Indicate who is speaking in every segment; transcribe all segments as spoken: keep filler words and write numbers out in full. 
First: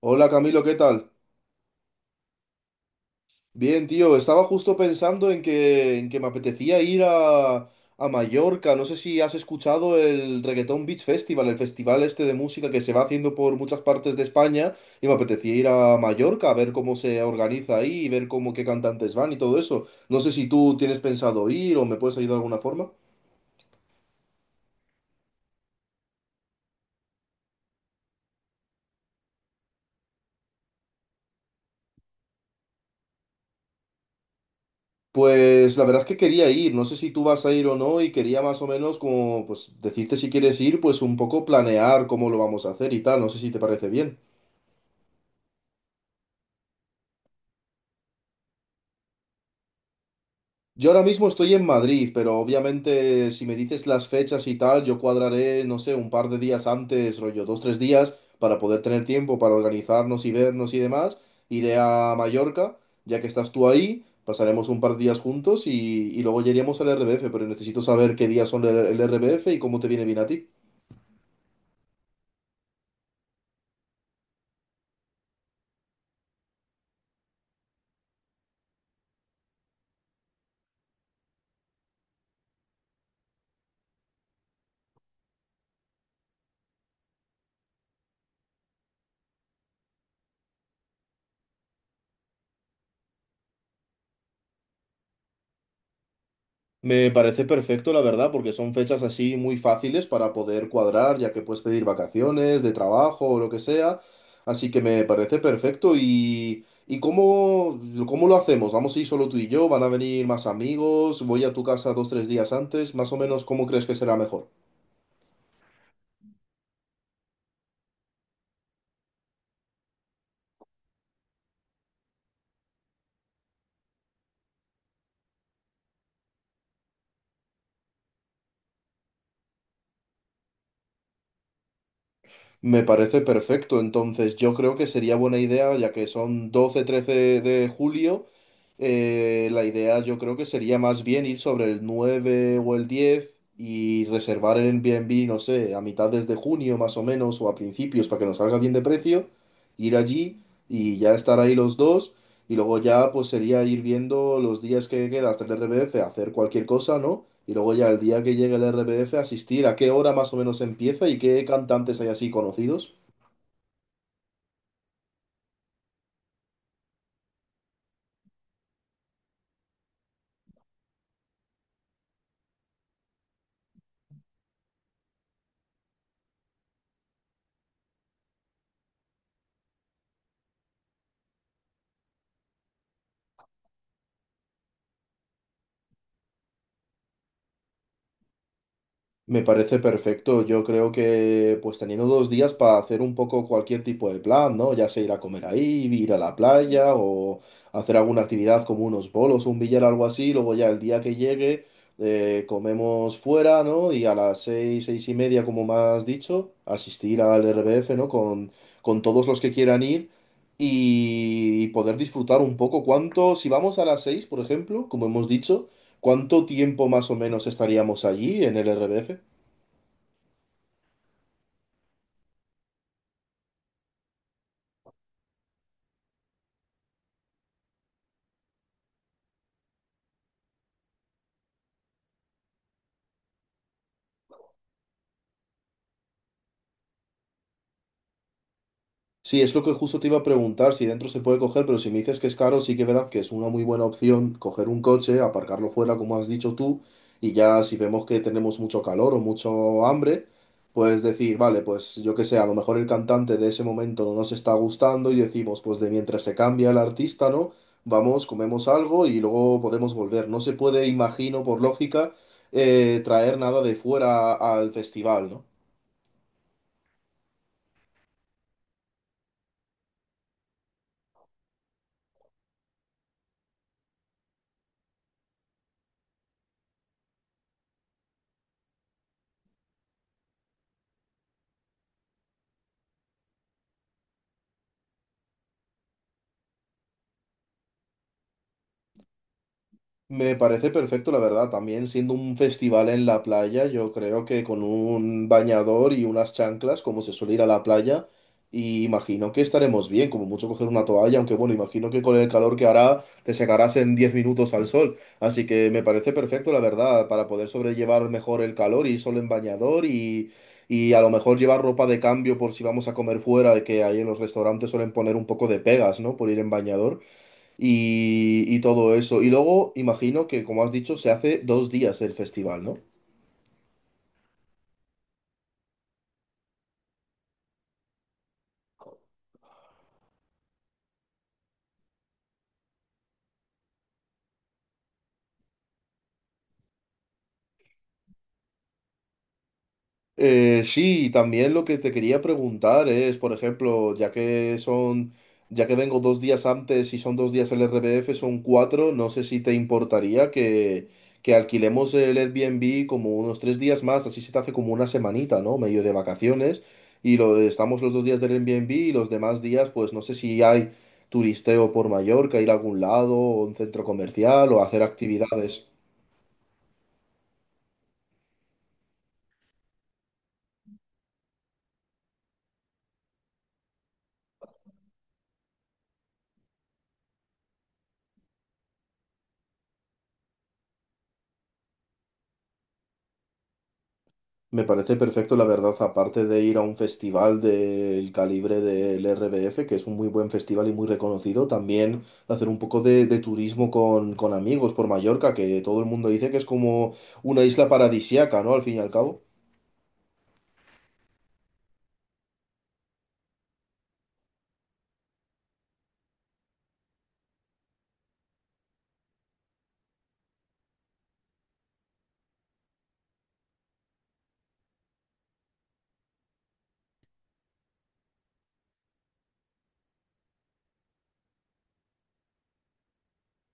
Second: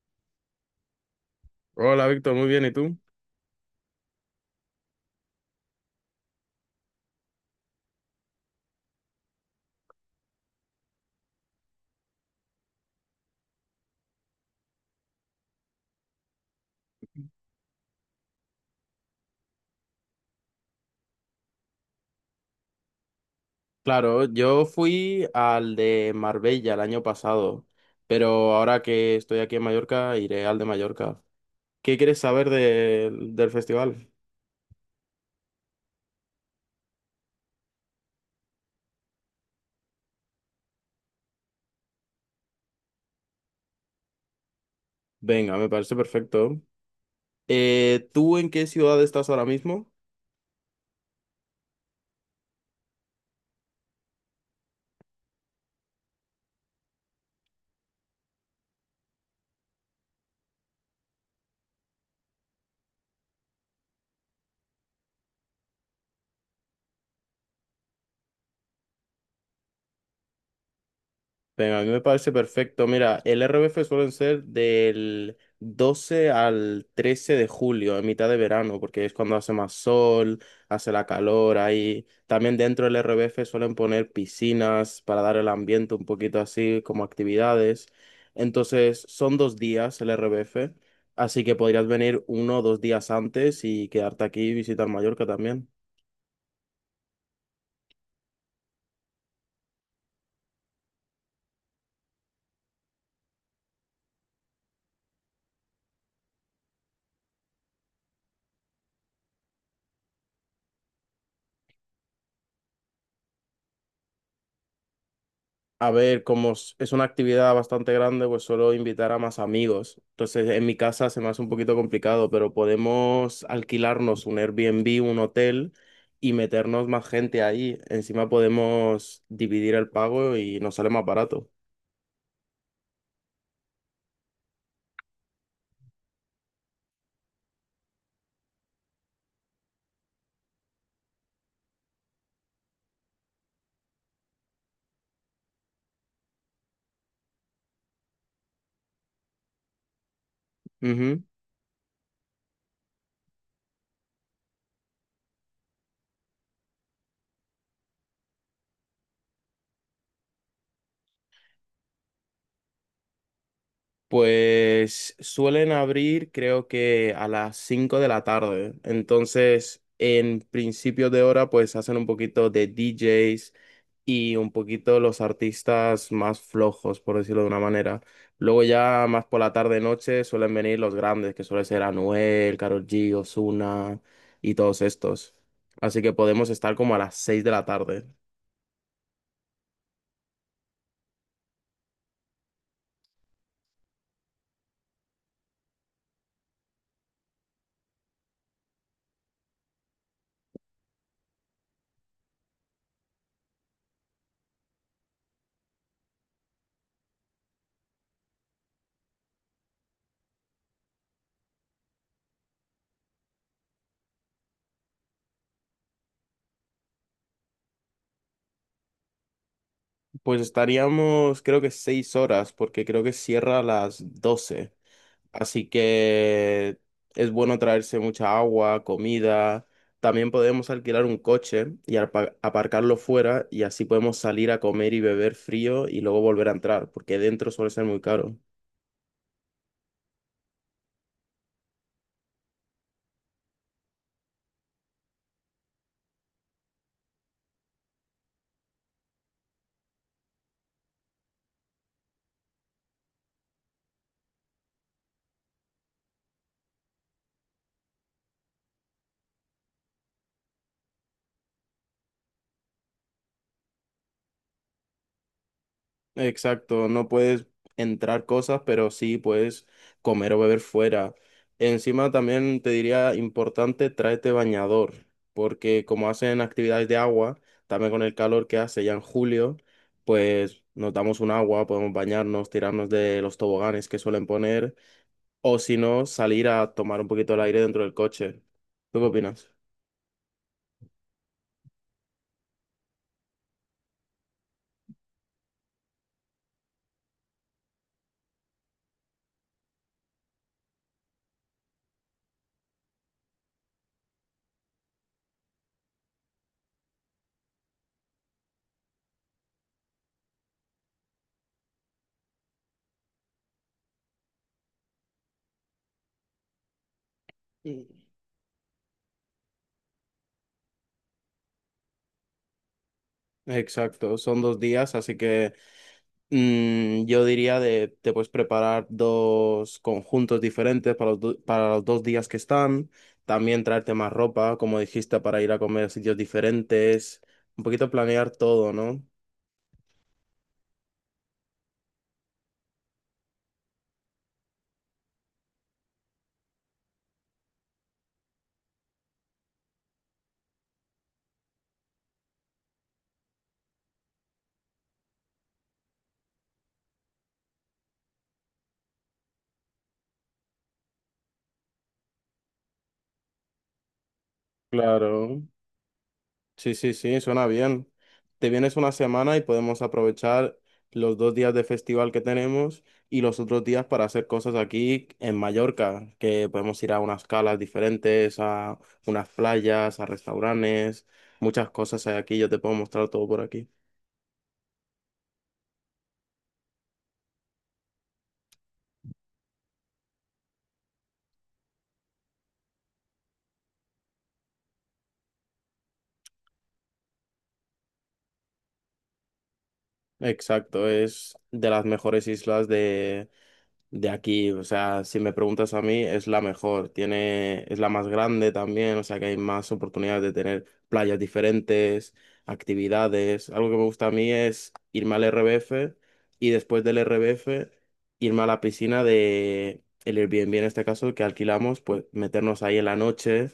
Speaker 1: Hola Camilo, ¿qué tal?
Speaker 2: Hola, Víctor, muy bien, ¿y tú?
Speaker 1: Bien, tío, estaba justo pensando en que, en que me apetecía ir a, a Mallorca. No sé si has escuchado el Reggaeton Beach Festival, el festival este de música que se va haciendo por muchas partes de España, y me apetecía ir a Mallorca a ver cómo se organiza ahí y ver cómo qué cantantes van y todo eso. No sé si tú tienes pensado ir o me puedes ayudar de alguna forma.
Speaker 2: Claro, yo fui al de Marbella el año pasado, pero ahora que estoy aquí en Mallorca, iré al de Mallorca. ¿Qué quieres saber del del festival?
Speaker 1: Pues la verdad es que quería ir, no sé si tú vas a ir o no y quería más o menos como pues decirte si quieres ir, pues un poco planear cómo lo vamos a hacer y tal, no sé si te parece bien.
Speaker 2: Venga, me parece perfecto. Eh, ¿tú en qué ciudad estás ahora mismo?
Speaker 1: Yo ahora mismo estoy en Madrid, pero obviamente si me dices las fechas y tal, yo cuadraré, no sé, un par de días antes, rollo, dos, tres días, para poder tener tiempo para organizarnos y vernos y demás. Iré a Mallorca, ya que estás tú ahí, pasaremos un par de días juntos y, y luego ya iríamos al R B F, pero necesito saber qué días son el, el R B F y cómo te viene bien a ti.
Speaker 2: Venga, a mí me parece perfecto. Mira, el R B F suelen ser del doce al trece de julio, en mitad de verano, porque es cuando hace más sol, hace la calor ahí. También dentro del R B F suelen poner piscinas para dar el ambiente un poquito así, como actividades. Entonces, son dos días el R B F, así que podrías venir uno o dos días antes y quedarte aquí y visitar Mallorca también.
Speaker 1: Me parece perfecto, la verdad, porque son fechas así muy fáciles para poder cuadrar, ya que puedes pedir vacaciones, de trabajo o lo que sea. Así que me parece perfecto. ¿Y y cómo, cómo lo hacemos? ¿Vamos a ir solo tú y yo? ¿Van a venir más amigos? ¿Voy a tu casa dos, tres días antes? Más o menos, ¿cómo crees que será mejor?
Speaker 2: A ver, como s- es una actividad bastante grande, pues suelo invitar a más amigos. Entonces, en mi casa se me hace un poquito complicado, pero podemos alquilarnos un Airbnb, un hotel y meternos más gente ahí. Encima podemos dividir el pago y nos sale más barato.
Speaker 1: Me parece perfecto. Entonces, yo creo que sería buena idea, ya que son doce trece de julio. Eh, la idea yo creo que sería más bien ir sobre el nueve o el diez y reservar el Airbnb, no sé, a mitades de junio más o menos o a principios para que nos salga bien de precio, ir allí y ya
Speaker 2: Ujú.
Speaker 1: estar ahí los dos y luego ya pues sería ir viendo los días que queda hasta el R B F, hacer cualquier cosa, ¿no? Y luego ya el día que llegue el R B F asistir a qué hora más o menos empieza y qué cantantes hay así conocidos.
Speaker 2: Pues suelen abrir creo que a las cinco de la tarde. Entonces, en principios de hora, pues hacen un poquito de D Js y un poquito los artistas más flojos, por decirlo de una manera. Luego ya más por la tarde noche suelen venir los grandes, que suele ser Anuel, Karol G, Ozuna y todos estos. Así que podemos estar como a las seis de la tarde.
Speaker 1: Me parece perfecto. Yo creo que pues teniendo dos días para hacer un poco cualquier tipo de plan, ¿no? Ya sea ir a comer ahí, ir a la playa o hacer alguna actividad como unos bolos, un billar, algo así. Luego ya el día que llegue eh, comemos fuera, ¿no? Y a las seis, seis y media, como me has dicho, asistir al R B F, ¿no? Con, con todos los que quieran ir y poder disfrutar un poco. ¿Cuánto, si vamos a las seis, por ejemplo, como hemos dicho, cuánto tiempo más o menos estaríamos allí en el R B F?
Speaker 2: Pues estaríamos creo que seis horas, porque creo que cierra a las doce. Así que es bueno traerse mucha agua, comida. También podemos alquilar un coche y arpa- aparcarlo fuera y así podemos salir a comer y beber frío y luego volver a entrar, porque dentro suele ser muy caro.
Speaker 1: Sí, es lo que justo te iba a preguntar, si dentro se puede coger, pero si me dices que es caro, sí que verás que es una muy buena opción coger un coche, aparcarlo fuera, como has dicho tú, y ya si vemos que tenemos mucho calor o mucho hambre, pues decir, vale, pues yo que sé, a lo mejor el cantante de ese momento no nos está gustando y decimos, pues de mientras se cambia el artista, ¿no? Vamos, comemos algo y luego podemos volver. No se puede, imagino, por lógica, eh, traer nada de fuera al festival, ¿no?
Speaker 2: Exacto, no puedes entrar cosas, pero sí puedes comer o beber fuera. Encima también te diría importante, tráete bañador, porque como hacen actividades de agua, también con el calor que hace ya en julio, pues nos damos un agua, podemos bañarnos, tirarnos de los toboganes que suelen poner, o si no, salir a tomar un poquito el aire dentro del coche. ¿Tú qué opinas?
Speaker 1: Me parece perfecto, la verdad. También siendo un festival en la playa, yo creo que con un bañador y unas chanclas, como se suele ir a la playa, y imagino que estaremos bien, como mucho coger una toalla, aunque bueno, imagino que con el calor que hará te secarás en diez minutos al sol. Así que me parece perfecto, la verdad, para poder sobrellevar mejor el calor, ir solo en bañador y y a lo mejor llevar ropa de cambio por si vamos a comer fuera, que ahí en los restaurantes suelen poner un poco de pegas, ¿no? Por ir en bañador
Speaker 2: Mm.
Speaker 1: y y todo eso. Y luego, imagino que, como has dicho, se hace dos días el festival, ¿no?
Speaker 2: Exacto, son dos días, así que… Mm, yo diría de, te puedes preparar dos conjuntos diferentes para los, do- para los dos días que están. También traerte más ropa, como dijiste, para ir a comer a sitios diferentes. Un poquito planear todo, ¿no?
Speaker 1: Eh, sí, y también lo que te quería preguntar es, por ejemplo, ya que son, ya que vengo dos días antes y son dos días el R B F, son cuatro, no sé si te importaría que, que alquilemos el Airbnb como unos tres días más, así se te hace como una semanita, ¿no? Medio de vacaciones, y lo, estamos los dos días del Airbnb y los demás días, pues no sé si hay turisteo por Mallorca, ir a algún lado, o un centro comercial, o hacer
Speaker 2: Claro.
Speaker 1: actividades.
Speaker 2: Sí, sí, sí, suena bien. Te vienes una semana y podemos aprovechar los dos días de festival que tenemos y los otros días para hacer cosas aquí en Mallorca, que podemos ir a unas calas diferentes, a unas playas, a restaurantes, muchas cosas hay aquí, yo te puedo mostrar todo por aquí.
Speaker 1: Me parece perfecto, la verdad, aparte de ir a un festival del calibre del R B F, que es un muy buen festival y muy reconocido, también hacer un poco de, de turismo con, con amigos por Mallorca, que todo el mundo dice que es como una isla paradisiaca, ¿no? Al fin y al cabo.
Speaker 2: Exacto, es de las mejores islas de aquí. O sea, si me preguntas a mí, es la mejor, tiene, es la más grande también, o sea que hay más oportunidades de tener playas diferentes, actividades. Algo que me gusta a mí es irme al R B F y después del R B F irme a la piscina de el Airbnb en este caso que alquilamos, pues meternos ahí en la noche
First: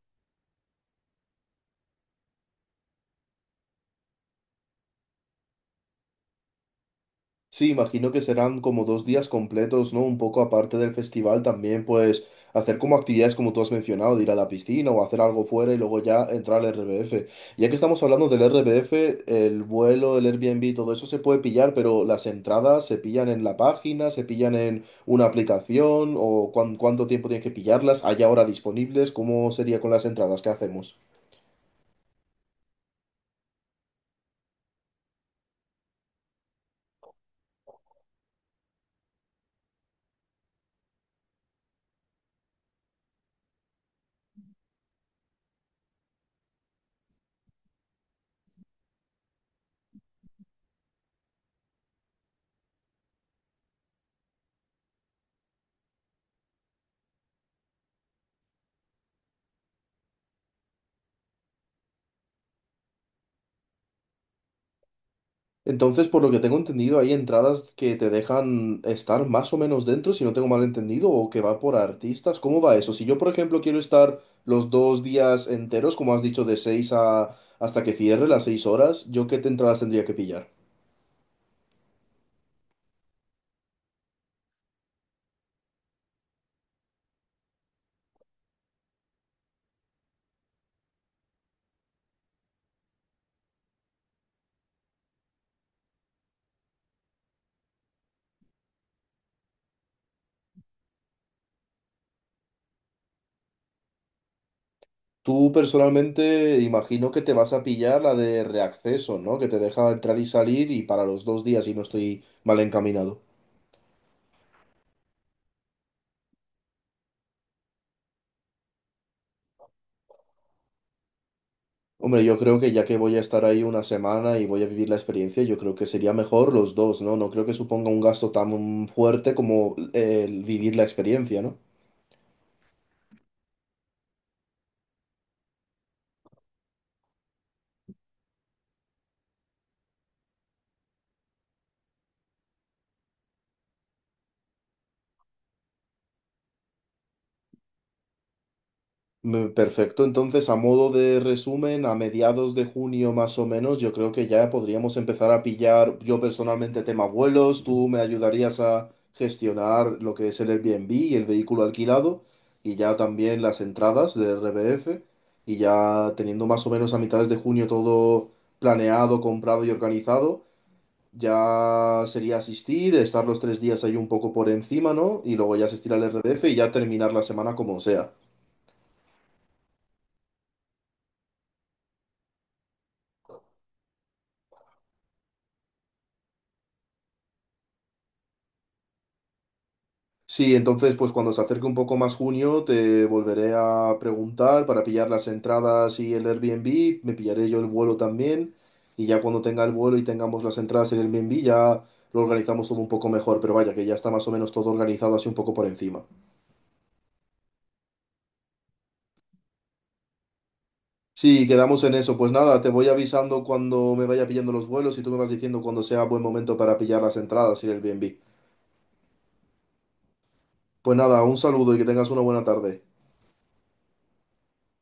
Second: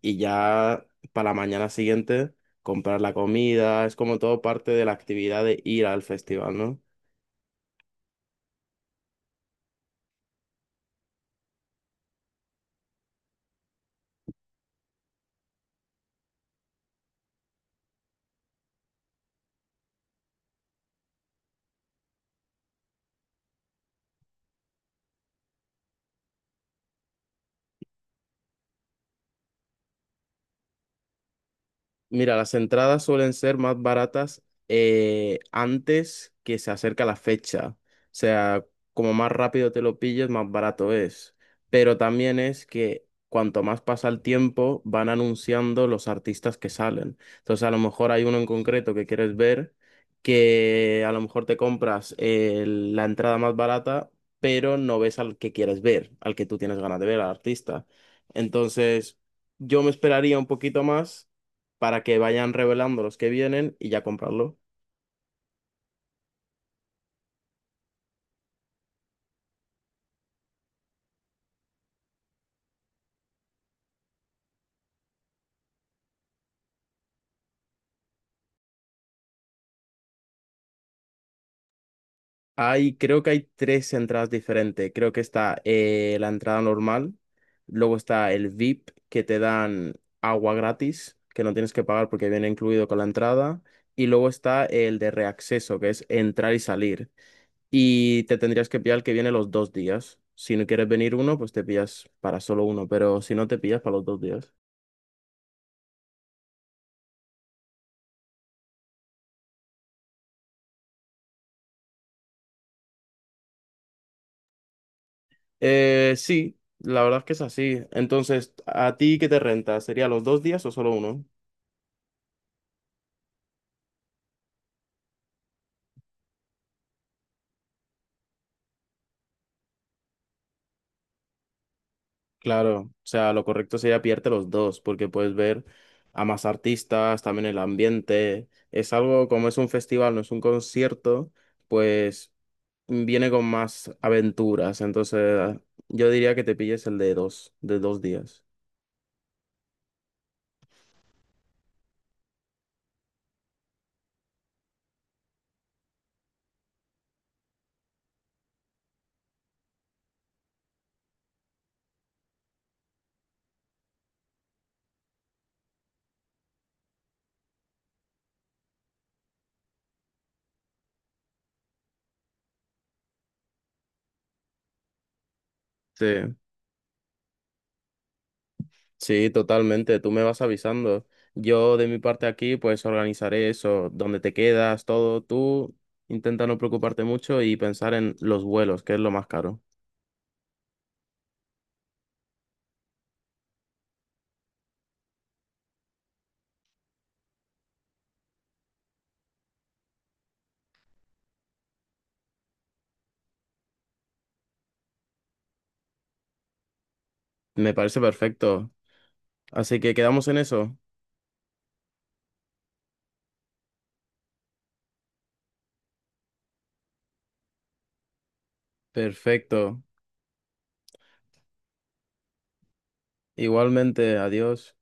Speaker 2: y ya para la mañana siguiente comprar la comida, es como todo parte de la actividad de ir al festival, ¿no?
Speaker 1: Sí, imagino que serán como dos días completos, ¿no? Un poco aparte del festival también, pues hacer como actividades como tú has mencionado, de ir a la piscina o hacer algo fuera y luego ya entrar al R B F. Ya que estamos hablando del R B F, el vuelo, el Airbnb, todo eso se puede pillar, pero las entradas se pillan en la página, se pillan en una aplicación o cuán- cuánto tiempo tienes que pillarlas, hay ahora disponibles, ¿cómo sería con las entradas? ¿Qué hacemos?
Speaker 2: Mira, las entradas suelen ser más baratas eh, antes que se acerca la fecha. O sea, como más rápido te lo pilles, más barato es. Pero también es que cuanto más pasa el tiempo, van anunciando los artistas que salen. Entonces, a lo mejor hay uno en concreto que quieres ver, que a lo mejor te compras eh, la entrada más barata, pero no ves al que quieres ver, al que tú tienes ganas de ver, al artista. Entonces, yo me esperaría un poquito más para que vayan revelando los que vienen y ya comprarlo.
Speaker 1: Entonces, por lo que tengo entendido, hay entradas que te dejan estar más o menos dentro, si no tengo mal entendido, o que va por artistas. ¿Cómo va eso? Si yo, por ejemplo, quiero estar los dos días enteros, como has dicho, de seis a hasta que cierre las seis horas, ¿yo qué te- entradas tendría que pillar?
Speaker 2: Hay, creo que hay tres entradas diferentes. Creo que está eh, la entrada normal, luego está el V I P que te dan agua gratis, que no tienes que pagar porque viene incluido con la entrada, y luego está el de reacceso, que es entrar y salir. Y te tendrías que pillar el que viene los dos días. Si no quieres venir uno, pues te pillas para solo uno, pero si no te pillas para los dos días.
Speaker 1: Tú personalmente imagino que te vas a pillar la de reacceso, ¿no? Que te deja entrar y salir y para los dos días y no estoy mal encaminado.
Speaker 2: Eh, sí, la verdad es que es así. Entonces, ¿a ti qué te renta? ¿Sería los dos días o solo uno?
Speaker 1: Hombre, yo creo que ya que voy a estar ahí una semana y voy a vivir la experiencia, yo creo que sería mejor los dos, ¿no? No creo que suponga un gasto tan fuerte como eh, el vivir la experiencia, ¿no?
Speaker 2: Claro, o sea, lo correcto sería pillarte los dos, porque puedes ver a más artistas, también el ambiente. Es algo como es un festival, no es un concierto, pues viene con más aventuras. Entonces, yo diría que te pilles el de dos, de dos días.
Speaker 1: Me- Perfecto, entonces a modo de resumen, a mediados de junio más o menos, yo creo que ya podríamos empezar a pillar yo personalmente tema vuelos, tú me ayudarías a gestionar lo que es el Airbnb y el vehículo alquilado y ya también las entradas de R B F y ya teniendo más o menos a mitades de junio todo planeado, comprado y organizado, ya sería asistir, estar los tres días ahí un poco por encima, ¿no? Y luego ya asistir al
Speaker 2: Sí.
Speaker 1: R B F y ya terminar la semana como sea.
Speaker 2: Sí, totalmente. Tú me vas avisando. Yo de mi parte aquí, pues organizaré eso, dónde te quedas, todo. Tú intenta no preocuparte mucho y pensar en los vuelos, que es lo más caro.
Speaker 1: Sí, entonces pues cuando se acerque un poco más junio te volveré a preguntar para pillar las entradas y el Airbnb, me pillaré yo el vuelo también y ya cuando tenga el vuelo y tengamos las entradas en el Airbnb ya lo organizamos todo un poco mejor, pero vaya que ya está más o menos todo organizado así un poco por encima.
Speaker 2: Me parece perfecto. Así que quedamos en eso.
Speaker 1: Sí, quedamos en eso, pues nada, te voy avisando cuando me vaya pillando los vuelos y tú me vas diciendo cuando sea buen momento para pillar las entradas y el Airbnb.
Speaker 2: Perfecto.
Speaker 1: Pues nada, un saludo y que tengas una buena tarde.
Speaker 2: Igualmente, adiós.